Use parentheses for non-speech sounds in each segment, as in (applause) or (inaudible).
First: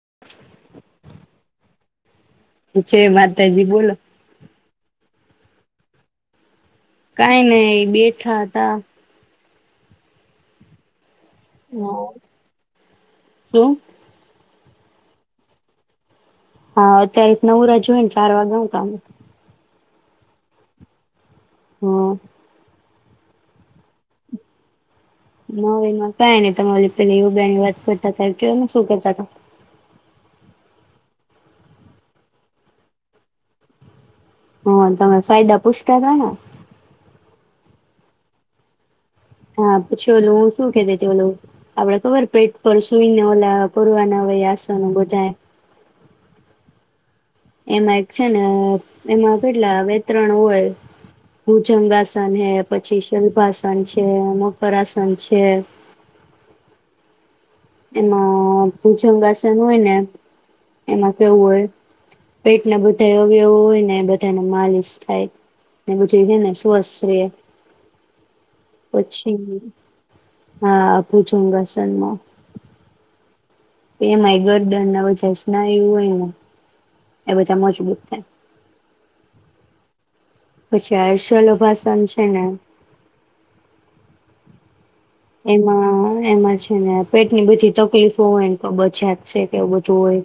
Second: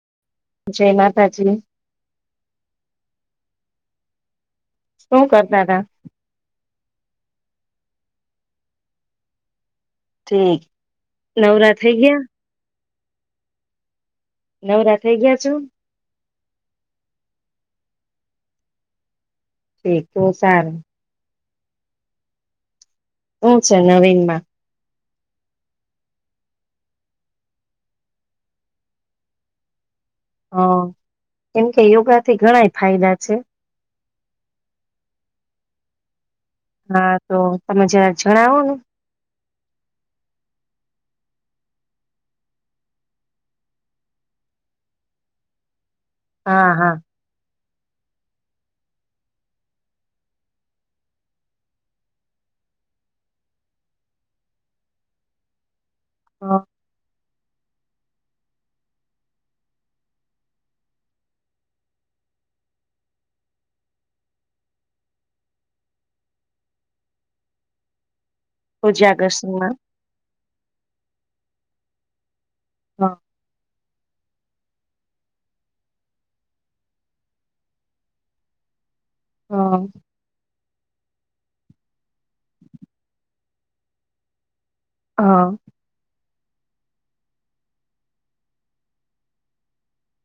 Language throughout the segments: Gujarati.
(inaudible) જય માતાજી. જ માતાજી બોલો. શું કરતા હતા. નહી નહી બેઠા હતા. ઠીક નવરાત થઈ ગયા. (inaudible) નવરાત થઈ ગયા છુ. હા, અત્યારે નવરા જોઈને, ચાર વાગે આવ ત એ તો સારું. હમ્મ, શું છે, નવીન માં. નોવીન માં કઈ નહી, તમા પે બે ની વાત કરતા હતા. કેવાને શું કરતા હતા. હ, કેમ કે યોગાથી ઘણાય ફાયદા છે. હ, તમે ફાયદા પૂછતા હતા ને. હા, તો તમે જરા જણાવોને. હા, પૂછે ઓલું હું શું કેતી ઓલું આપડે ખબર પેટ પર સુઈને ઓ પુરવાના આસ ન બધ હા, હા, એમાં એક છે, ને એમાં કેટલા વેતરણ હોય, ભુજંગાસન હ પછી, શલ્પાસન છે. મકરસન છે. હા, એમાં ભૂજંગ આસન હોયને, એમાં કેવું હોય પેટના બધા અવયવો હોયને, બધાનો માલિશ થાય ને બધુંને સ્વસ્ રહે. પૂજા ગસમાં. હા, આપું છું, ઘાસનમાં. હ, એ એમાંય ગર્દન બધ સ્નાયુ હોયને એ બધા મજબૂત થાય. હ, પછી, આર્શલોભાસન છે, ને હ હા એમાં એમાં છે. ને પેટની બધી તકલીફો હોય, ને બચાત છે, કે એવું બધું હોય.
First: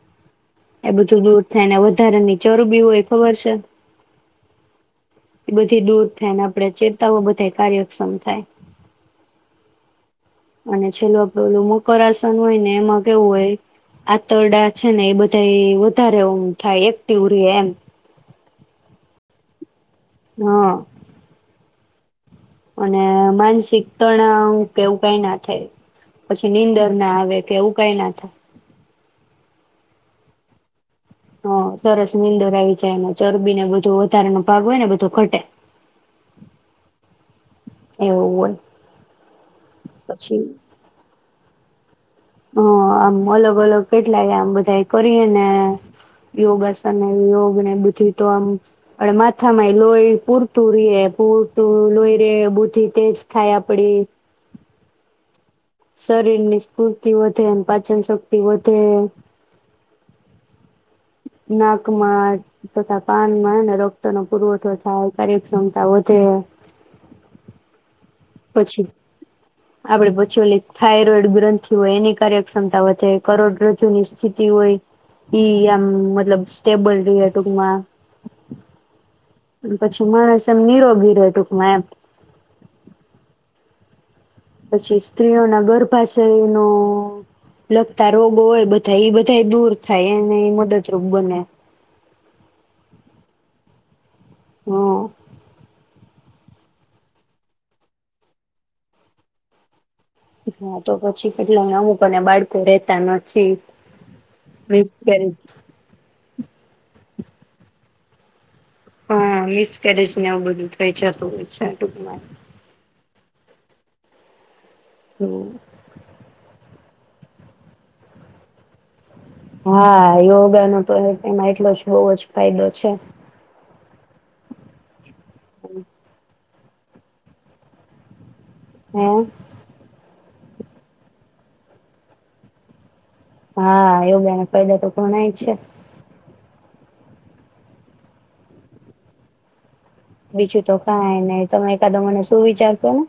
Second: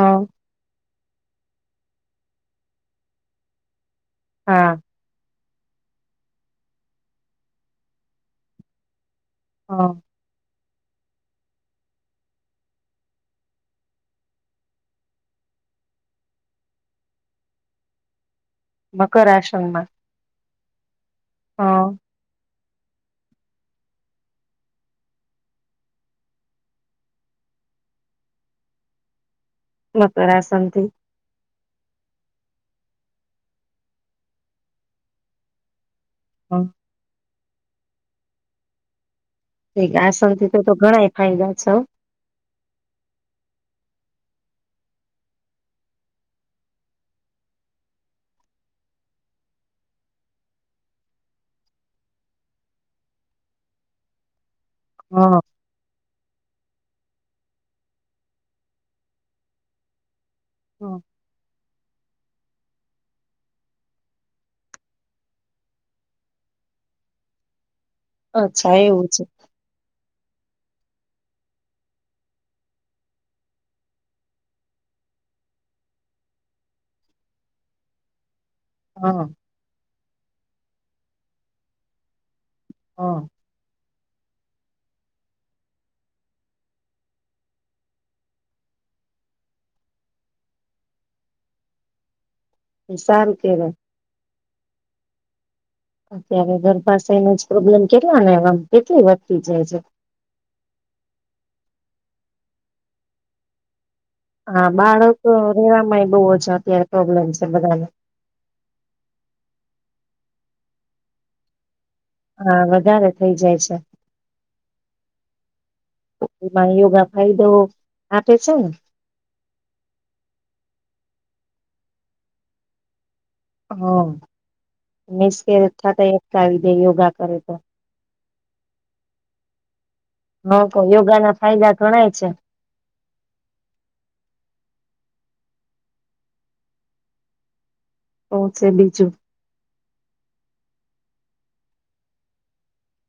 હ, એ બધું દૂર થાયને વધારાની ચરબી હોય એ ખબર છે? હા. એ બધી દૂર થાયને આપણે ચેતાવ બધા કાર્યક્ષમ થાય હા. અને છેલ્લું પેલું મકર આસન હોયને એમાં કેવું હોય આંતરડા છેને એ બધા વધારે થાય એક્ટિવ થાય એમ મકર આસનમાં હા. હા. અને માનસિક તણાવ કેવું કઈ ના થાય પછી નીંદર ના આવે કે એવું કઈ ના થાય. મકર આસનથી હ સરસ નીંદર આવી જાય એમાં ચરબીને બધું વધારાનો ભાગ હોય ને બધું ઘટે હમ. એવું હોય. પછી આસનથી તો તો ઘણા એ ફાયદા છ. હ આમ અલગ અલગ કેટલાય આમ બધા એ કરીએ ને યોગાસન યોગને બુદ્ધિ તો આમ આપડ માથામાં એ લોહી પૂરતું રેએ પૂરતું લોહી રે બુદ્ધિ તેજ થાય આપડી હા. શરીરની સ્ફૂર્તિ વધે પાચન શક્તિ વધે. હ ના તથા પાનમાં રક્તનો પુરવઠો થાય કાર્યક્ષમતા વધે અચ્છા એવું છે. આપણે પછી ઓલી થાયરોઈડ ગ્રંથિ હોય એની કાર્યક્ષમતા વધે કરોડરજુની સ્થિતિ હોય ઈ આમ મતલબ સ્ટેબલ ર ટૂકમાં હા. અને પછી માણસ એમ નિરોગી રહે ટૂકમાં એમ હા. પછી સ્ત્રીઓના ગર્ભાશય ન લગતા રોગો હોય બધા એ બધા દૂર થાય એને મદદરૂપ બને. વિસાન કે હા. અત્યારે ઘર પાાસનો જ પ્રોબ્લેમ કેટલા એ કેટલી વધતી જાય છે. હા તો પછી કેટલા અમુક અને બાળકો રેતા નથી. હા બાળક મિસકેરેજ રેવાવામાંય બહ જ અત્યારે પ્રોબ્લેમ છે બધાને હા મિસ કરરેજ ને આવવું બધું થઈ જતું હોય છે. ટૂંકમાં હા વધારે થઈ જાય છે. યોગા ફાયદો આપે છે ને હા યોગાનો તો એમાં એટલો જ બઉુ જ ફાયદો છે. હા. મિસ કે અચછા થ ક આવીધે યોગા કરે તો હમ. હ તો યોગા ના ફાયદા ઘણાય છે. હા યોગાના ફાયદા તો ઘણાય જ છે. ઓ છે બીજું બીજું તો કઈ નહી તમે એકાદો મને શું વિચારતો ને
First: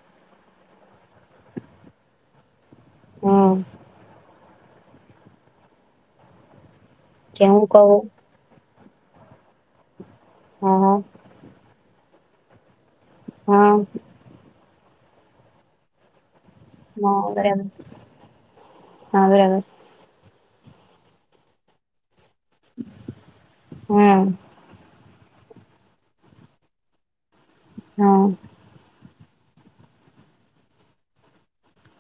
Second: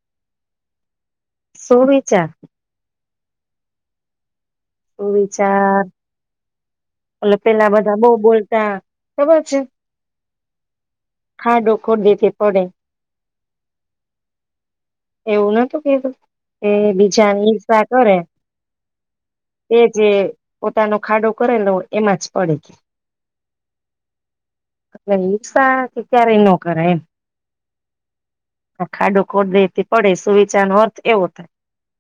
સોમ છે. હમ. સુવિચાર. ઓ કે હું પેલા બધા કહું બહ બોલતા. ખબર છે. હા હા. ખર દ પડે. હા. એવું નતું કીધું. એ બીજા હા ની બરાબર ઈર્ષા કરે હા બરાબર એ જે પોતાનો ખાડો કરેલો એમાં જ પડકી હા રિકસાાથી ત્યારે ન કરે એમ. હા. (unintelligible) પડે સુવિચાર નો અર્થ એવો થાય.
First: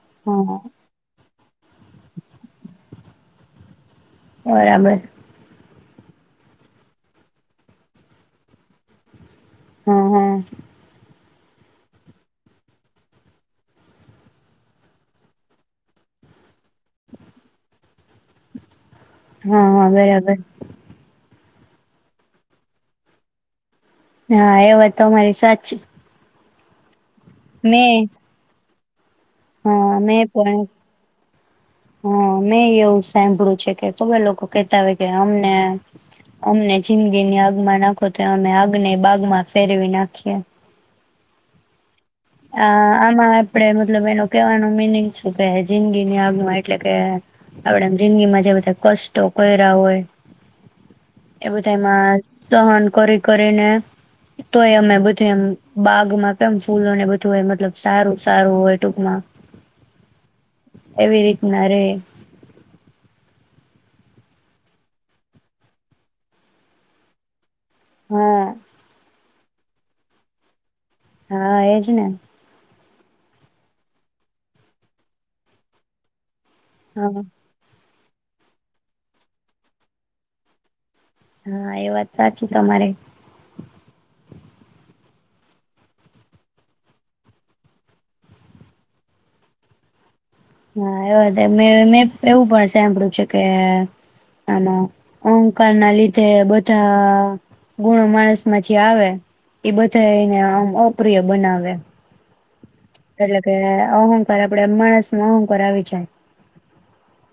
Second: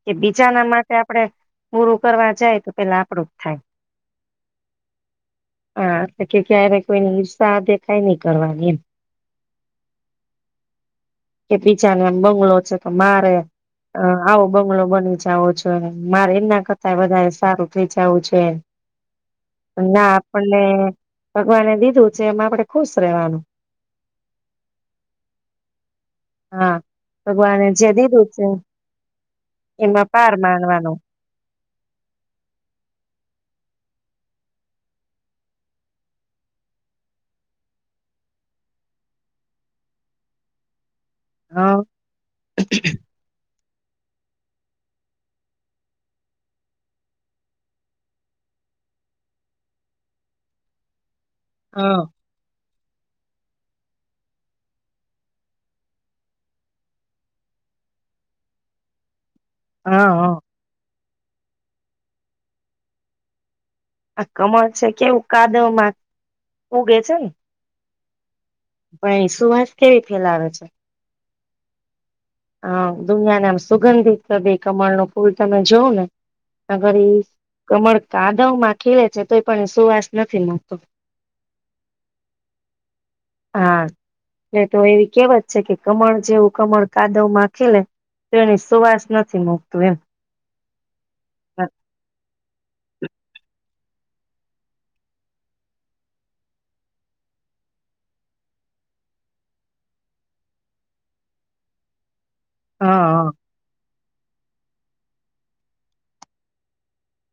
કે હા બીજાના માટે આપડે પૂરું કરવા જાય તો પેલા આપડું થાય. બરાબર. હા એટલે કે ક્યારે કોઈની ઈર્ષા દેખાય નહી કરવાની એમ. હા હા. કે બીજાનો બંગલો છે. તો મારે આવો બંગલો બની જવો જોય ને મારે એમના કરતા વધારે સારું થઈ જવું જોય ને. હા હા બરાબર. ભગવાને દીધું છે એમાં આપડે ખુશ રહેવાનું. હા એ વાત તમારી સાચી. હા ભગવાન. જદી મેં તો છે. હા એમાં મેં પાર પણ માણવાનો. હા મેં એવું સાંભળ્યું છે કે કો લોકો કહેતા હોય કે અમને અમને જિંદગીની આગમાં નાખો તો અમે આગને બાગમાં ફેરવી નાખીએ. હા. હ આમાં આપડે મતલબ એનો કવાનું મીનિંગ છું કે જિંદગીની આગમાં એટલે કે આપડે જિંદગીમાં જે બધા કષો કોરા હોય. એ હ બુંધાયમાં સહન કરી કરી. તેને તોય અમે બધું એમ બાગમાં કેમ ફૂલોને બધ ધુએ મતલબ સારું સારું હોય ટૂંકમાં હ એવી રીતના. ણે. આ કમળ છે કેવું કાદવ માં ઉગે છે. હમ. પણ એ સુવાસ કેવી ફેલાવે છે. હા એજ ને. હા દુનિયાને આમ સુગંધિત બે કમળ નો ફૂલ તમે જોવં ને. અ ઘરી હા કમળ.... ાદવ માં ખીલે છે તો પણ સુવાસ નથી મળતો. હા એ વાત સાચી તમારે. હા એટલે તો એવી કેવાત છે કે કમળ જેવું કમળ. કાદવ માખી લે તેની સુવાસ નથી મુકતું એમ. હા એ મે મેં એવું પણ સાંભળ્યું છે કે- આમાં અહંકાર ના લીધે બધા ગુણો માણસ માંથી આવે એ બધા એને અપ્રિય બનાવે. હા એટલે કે અહંકાર આપડે માણસ.... હું કરાવી છે.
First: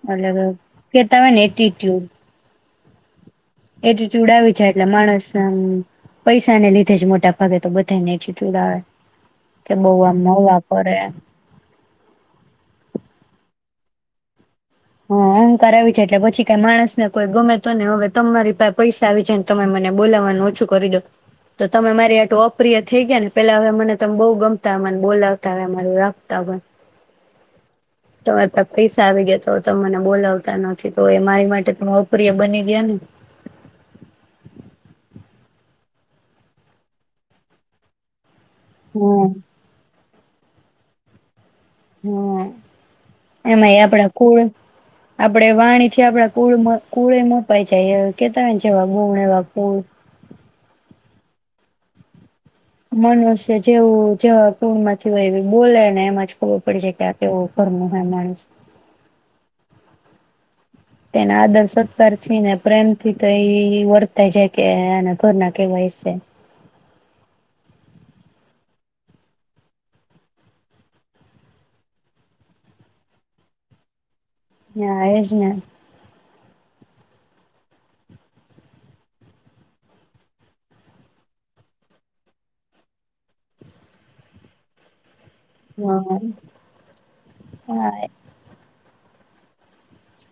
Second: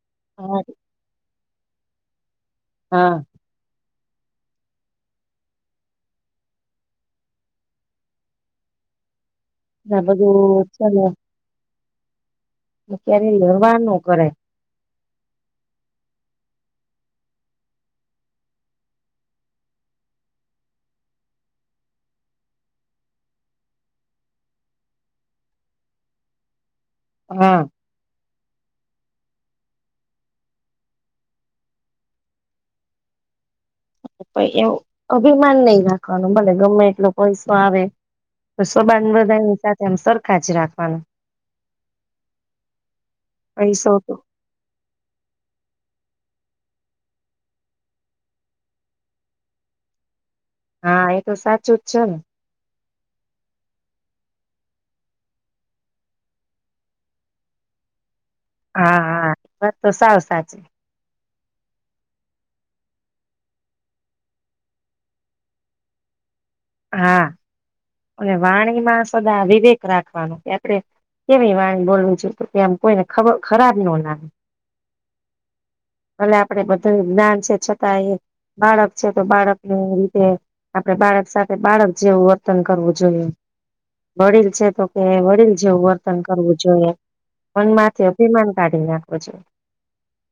અલગ અલ હા કે તમે નેટી.... પૂકું. (unintelligible) હા. એટ ચ ઉડાવી જાય એટલે માણસ પૈસાને લીધે જ મોટા ભાગે તો બધાને એથી ચડાવે. કે બહ આમવા બધું પરેે. ું ક્યારે લડવાનું કરાય... હા અહંકાર આવી જાય એટલે પછી ક માણસને કોઈ ગમે તો ને હવે તમારી પા પૈસા આવી જાયને તમે મને બોલાવવાનું ઓછું કરી દો તો તમે મારી આટું અપ્રિય થઈ ગયા ને પેલા હવે મને ત બહુ ગમતા મને બોલાવતા હર રાખતા. હા. તમારે પા પૈસા આવી ગયા તો ત મને બોલાવતા નથી તો એ મારી માટે ત અપ્રિય બની ગયા ને. એવું અભિમાન નહી રાખવાનું ભલે ગમે એટલો પૈસો આવે. તો શો બાંધ હમ બધા સાથેમ સર... કાચ રાખવાનું. હમ એમાં પૈસો તો આપડા કુળ આપડે વાણી.. થી આપડા કુળ કુળે મપાય જાય કે તા હોય જેવા ગુણ એવા કુળ. હા એ તો સાચું જ છે ને. મનુષ્ય જેવું જે કુળ માંથી હોય એ બોલે ને એમાં જ ખબર પડી જાય કે આ કેવું ઘર ન હોય માણસ. હા હા વાત તો સાવ સાચી. તેના આદર સત્કાર છે ને પ્રેમ થી તો એ વર્તાય જાય કે આના ઘરના કેવા હિસે. હા અને વાણીમાં સદા વિવેક રાખવાનો કે આપણે કેવી વાણી બોલવું છું કે કે આમ કોઈને ખ ખરાબ ન લાગે. ના એજ ને. ભલે આપડે બધું જ્ઞાન છે છતાં એ બાળક છે તો બાળકને રીતે આપડે બાળક સાથે.. બાળક જેવું વર્તન કરવું જોઈએ વડીલ છે તો કે- દિલ જેવું હા વર્તન કરવું જોઈએ પણ હા માથી અભિમાન કાઢી ના. અચ્છા.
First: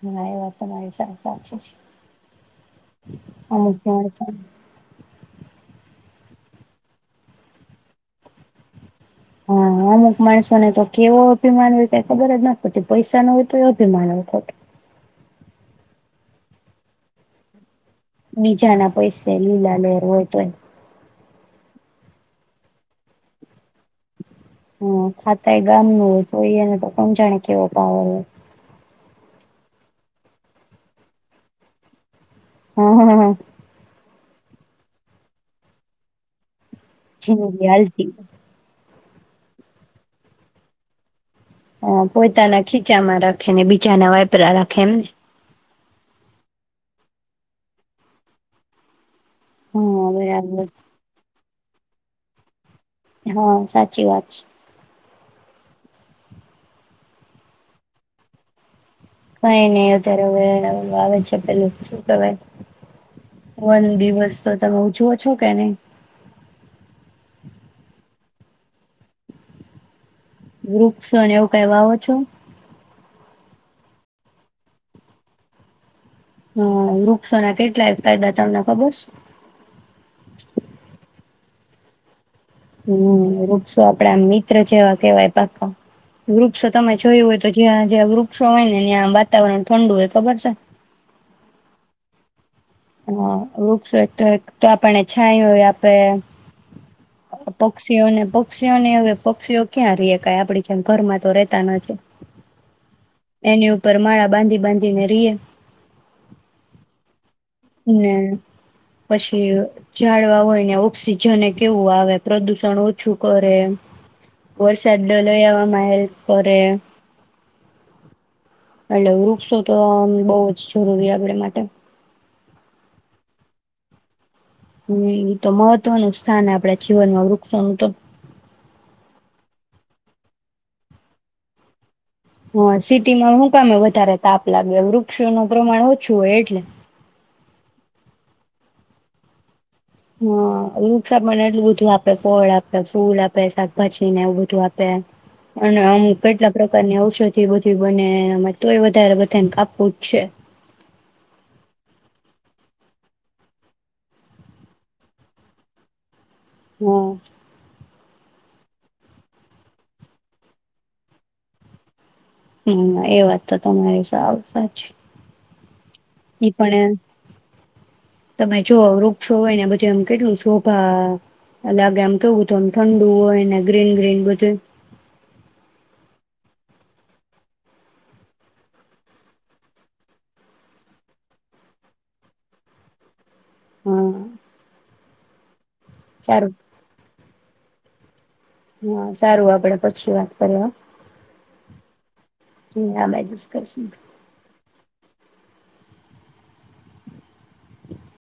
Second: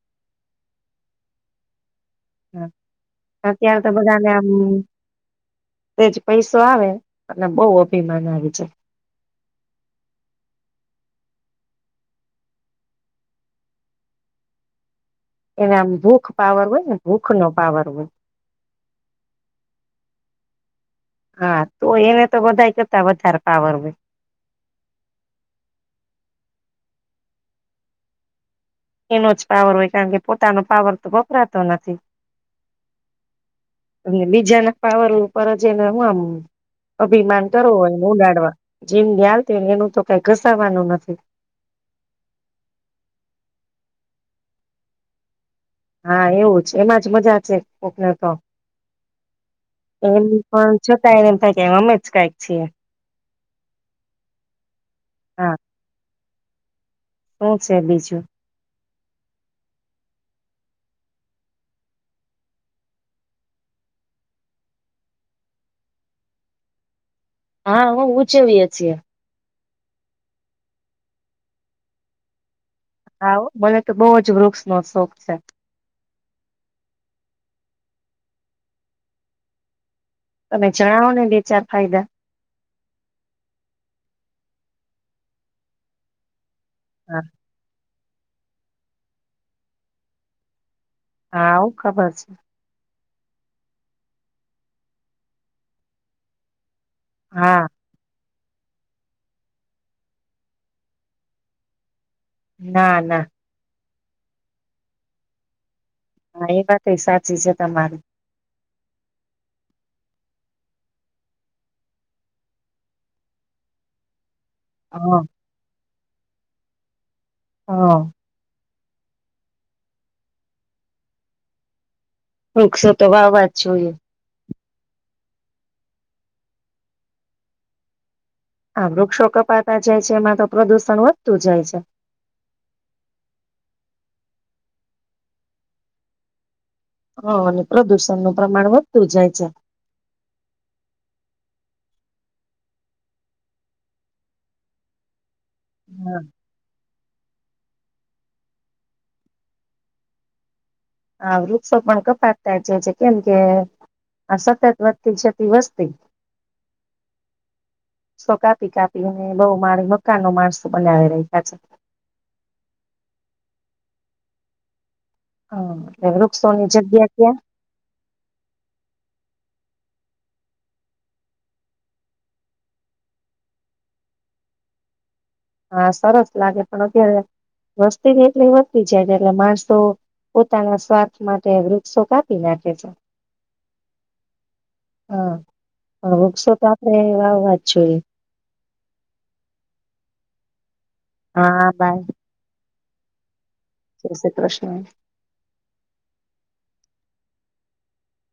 ના એ વાત તમારી સ સાચી છેજ. હ અત્યારે તો બધાને આમ તેજ પૈસો આવે અને બહુ અભિમાન આવી જાય. હા અમુક માણસોને તો કેવો અભિમાન હોય ક ખબર જ ના પડતી પૈસા નો હોય તો એ અભિમાન હોય. ખત એનામ ભૂખ પાવર હોય ને ભૂખ નો પાવર. હોય. બીજા ના પૈસે લીલા લેર હોય. વન. હા તો એને તો બધા કરતા વધારે પાવર હોય. હ સાતા એ ગામ નુ હોય તોયને તો કોણ જાાણે કેવો પાવર હોય. એનો જ પાવર હોય કારણ કે પોતાનો પાવર તો વપરાતો નથી. હા, હા, હા. અને બીજાના પાવર ઉપર જ એને હું આમ અભિમાન જિંદગી કરો હોય ને હાલતી ઉડાડવા જેમ (unintelligible) એનું તો કઈ ઘસવાનું નથી. હ પોતાના ખીચામાં રાખે ને બીચાના વાપરા રાખે એમને. હા એવું જ એમાં જ મજા છે કોક ને તો. હા એમ બરાબર પણ છતાં એમ થાય કે એમજ કઈક છીએ. હા સાચી વાત છે. હા. હું છે બીજું. કઈ નહી અત્યારેું ઓલુ આવે છે પેલું શું કેવાય વન દિવસ તો તમે ઉજવો છો કે નહી. હા હું ઉચેવીએ છીએ. વૃક્ષક્ષોને એવું કાય વાવો છો. હાઓ મને તો બહ જ વૃક્ષ નો શોખ છે. હમ્મ વૃક્ષોના કેટલાય ફાયદા તમને ખબર છે. તમે જણાવો ને બે ચાર ફાયદા. હમ્મ વૃક્ષો આપડા મિત્ર જેવા કેવાય પ્રથમ. વૃક્ષો તમે હા જોયું હોય તો જય જેં વૃક્ષો હોય ને ત્યાં વાતાવરણ ઠંડુ હોય. ખબર છે? હાઓ ખબર છે. હા, વૃક્ષોય તો-તો આપણને છાયો એ આપે. હા પક્ષીઓને પ પક્ષીઓને હવે પક્ષીઓ ક્યાં રહીએ ક્યાં આપડી જેમ ઘરમા તો રહેતા નથી. ના, ના. પરમાળા બાંધી બાંધીને રહીએ. હા, એ વાતએ સાચ સાચી છે તમારી. ને પછી ઝાડવા હોય ને ઓક્સિજન એ કેવું આવે પ્રદુષણ ઓછું કરે વરસાદ હા (unintelligible) એવામાં હેલ્પ કરે. હા. એટલે વૃક્ષો તો બહુ જ જરૂરી આપડ માટે. વૃક્ષો તો વાવવા જ જોઈએ. હ એ તો મહત્વનું સ્થાન આપડા જીવનમાં વૃક્ષોનું તો આમ વૃક્ષો કપાતા જાય છે એમાં તો પ્રદુષણ વધતું જાય છે. હા, સિટીમાં હું તમે વધારે તાપ લાગે વૃક્ષોનું પ્રમાણ ઓછું હોય એટલે હ અને પ્રદુષણ નું પ્રમાણ વધતું જાય છે. હા, વૃક્ષા આપડને એટલું બધું આપે, ફળ આપે, ફૂલ આપે, શાકભાજીને એવું બધું આપે એમ અને હા અમુક કેટલા પ્રકારની ઔષ બધી બધી બને તો એ વધારે બધાને કાપવું જ છે. આ વૃક્ષો પણ કપાતતા જે છે કેમ કે આ સતત વધતી જતી વસ્તી હા. વૃક્ષો કાપી કાપી અને બહુ મારી મકાન ન માણસો બનાવી રહ્યા છે. હમ એ વાત તો તમારી સાવ સાચી. હા. ઈ વૃક્ષોની પણ જગ્યા ક્યાં તમે જો વૃક્ષો હોયને બધ કેમ કેટલું શોભા લાગે આમતો કેવું હત એમ ઠંડુ હોય ને ગ્રીન ગ્રીન બધે હા, સરસ લાગે પણ અત્યારે વસ્તીબી એટલી વદતિ જાય એટલે માણસો પોતાના સ્વાર્થ માટે વૃક્ષો કાપી નાખે છે. હમ્મ. હા. હ, વૃક્ષો તો આપડે એ વાવાત (unintelligible) હા, સારું આપડે પછી વાત કરીએ હોં. હા, બાય. (unintelligible) જય શ્રી કૃષ્ણ.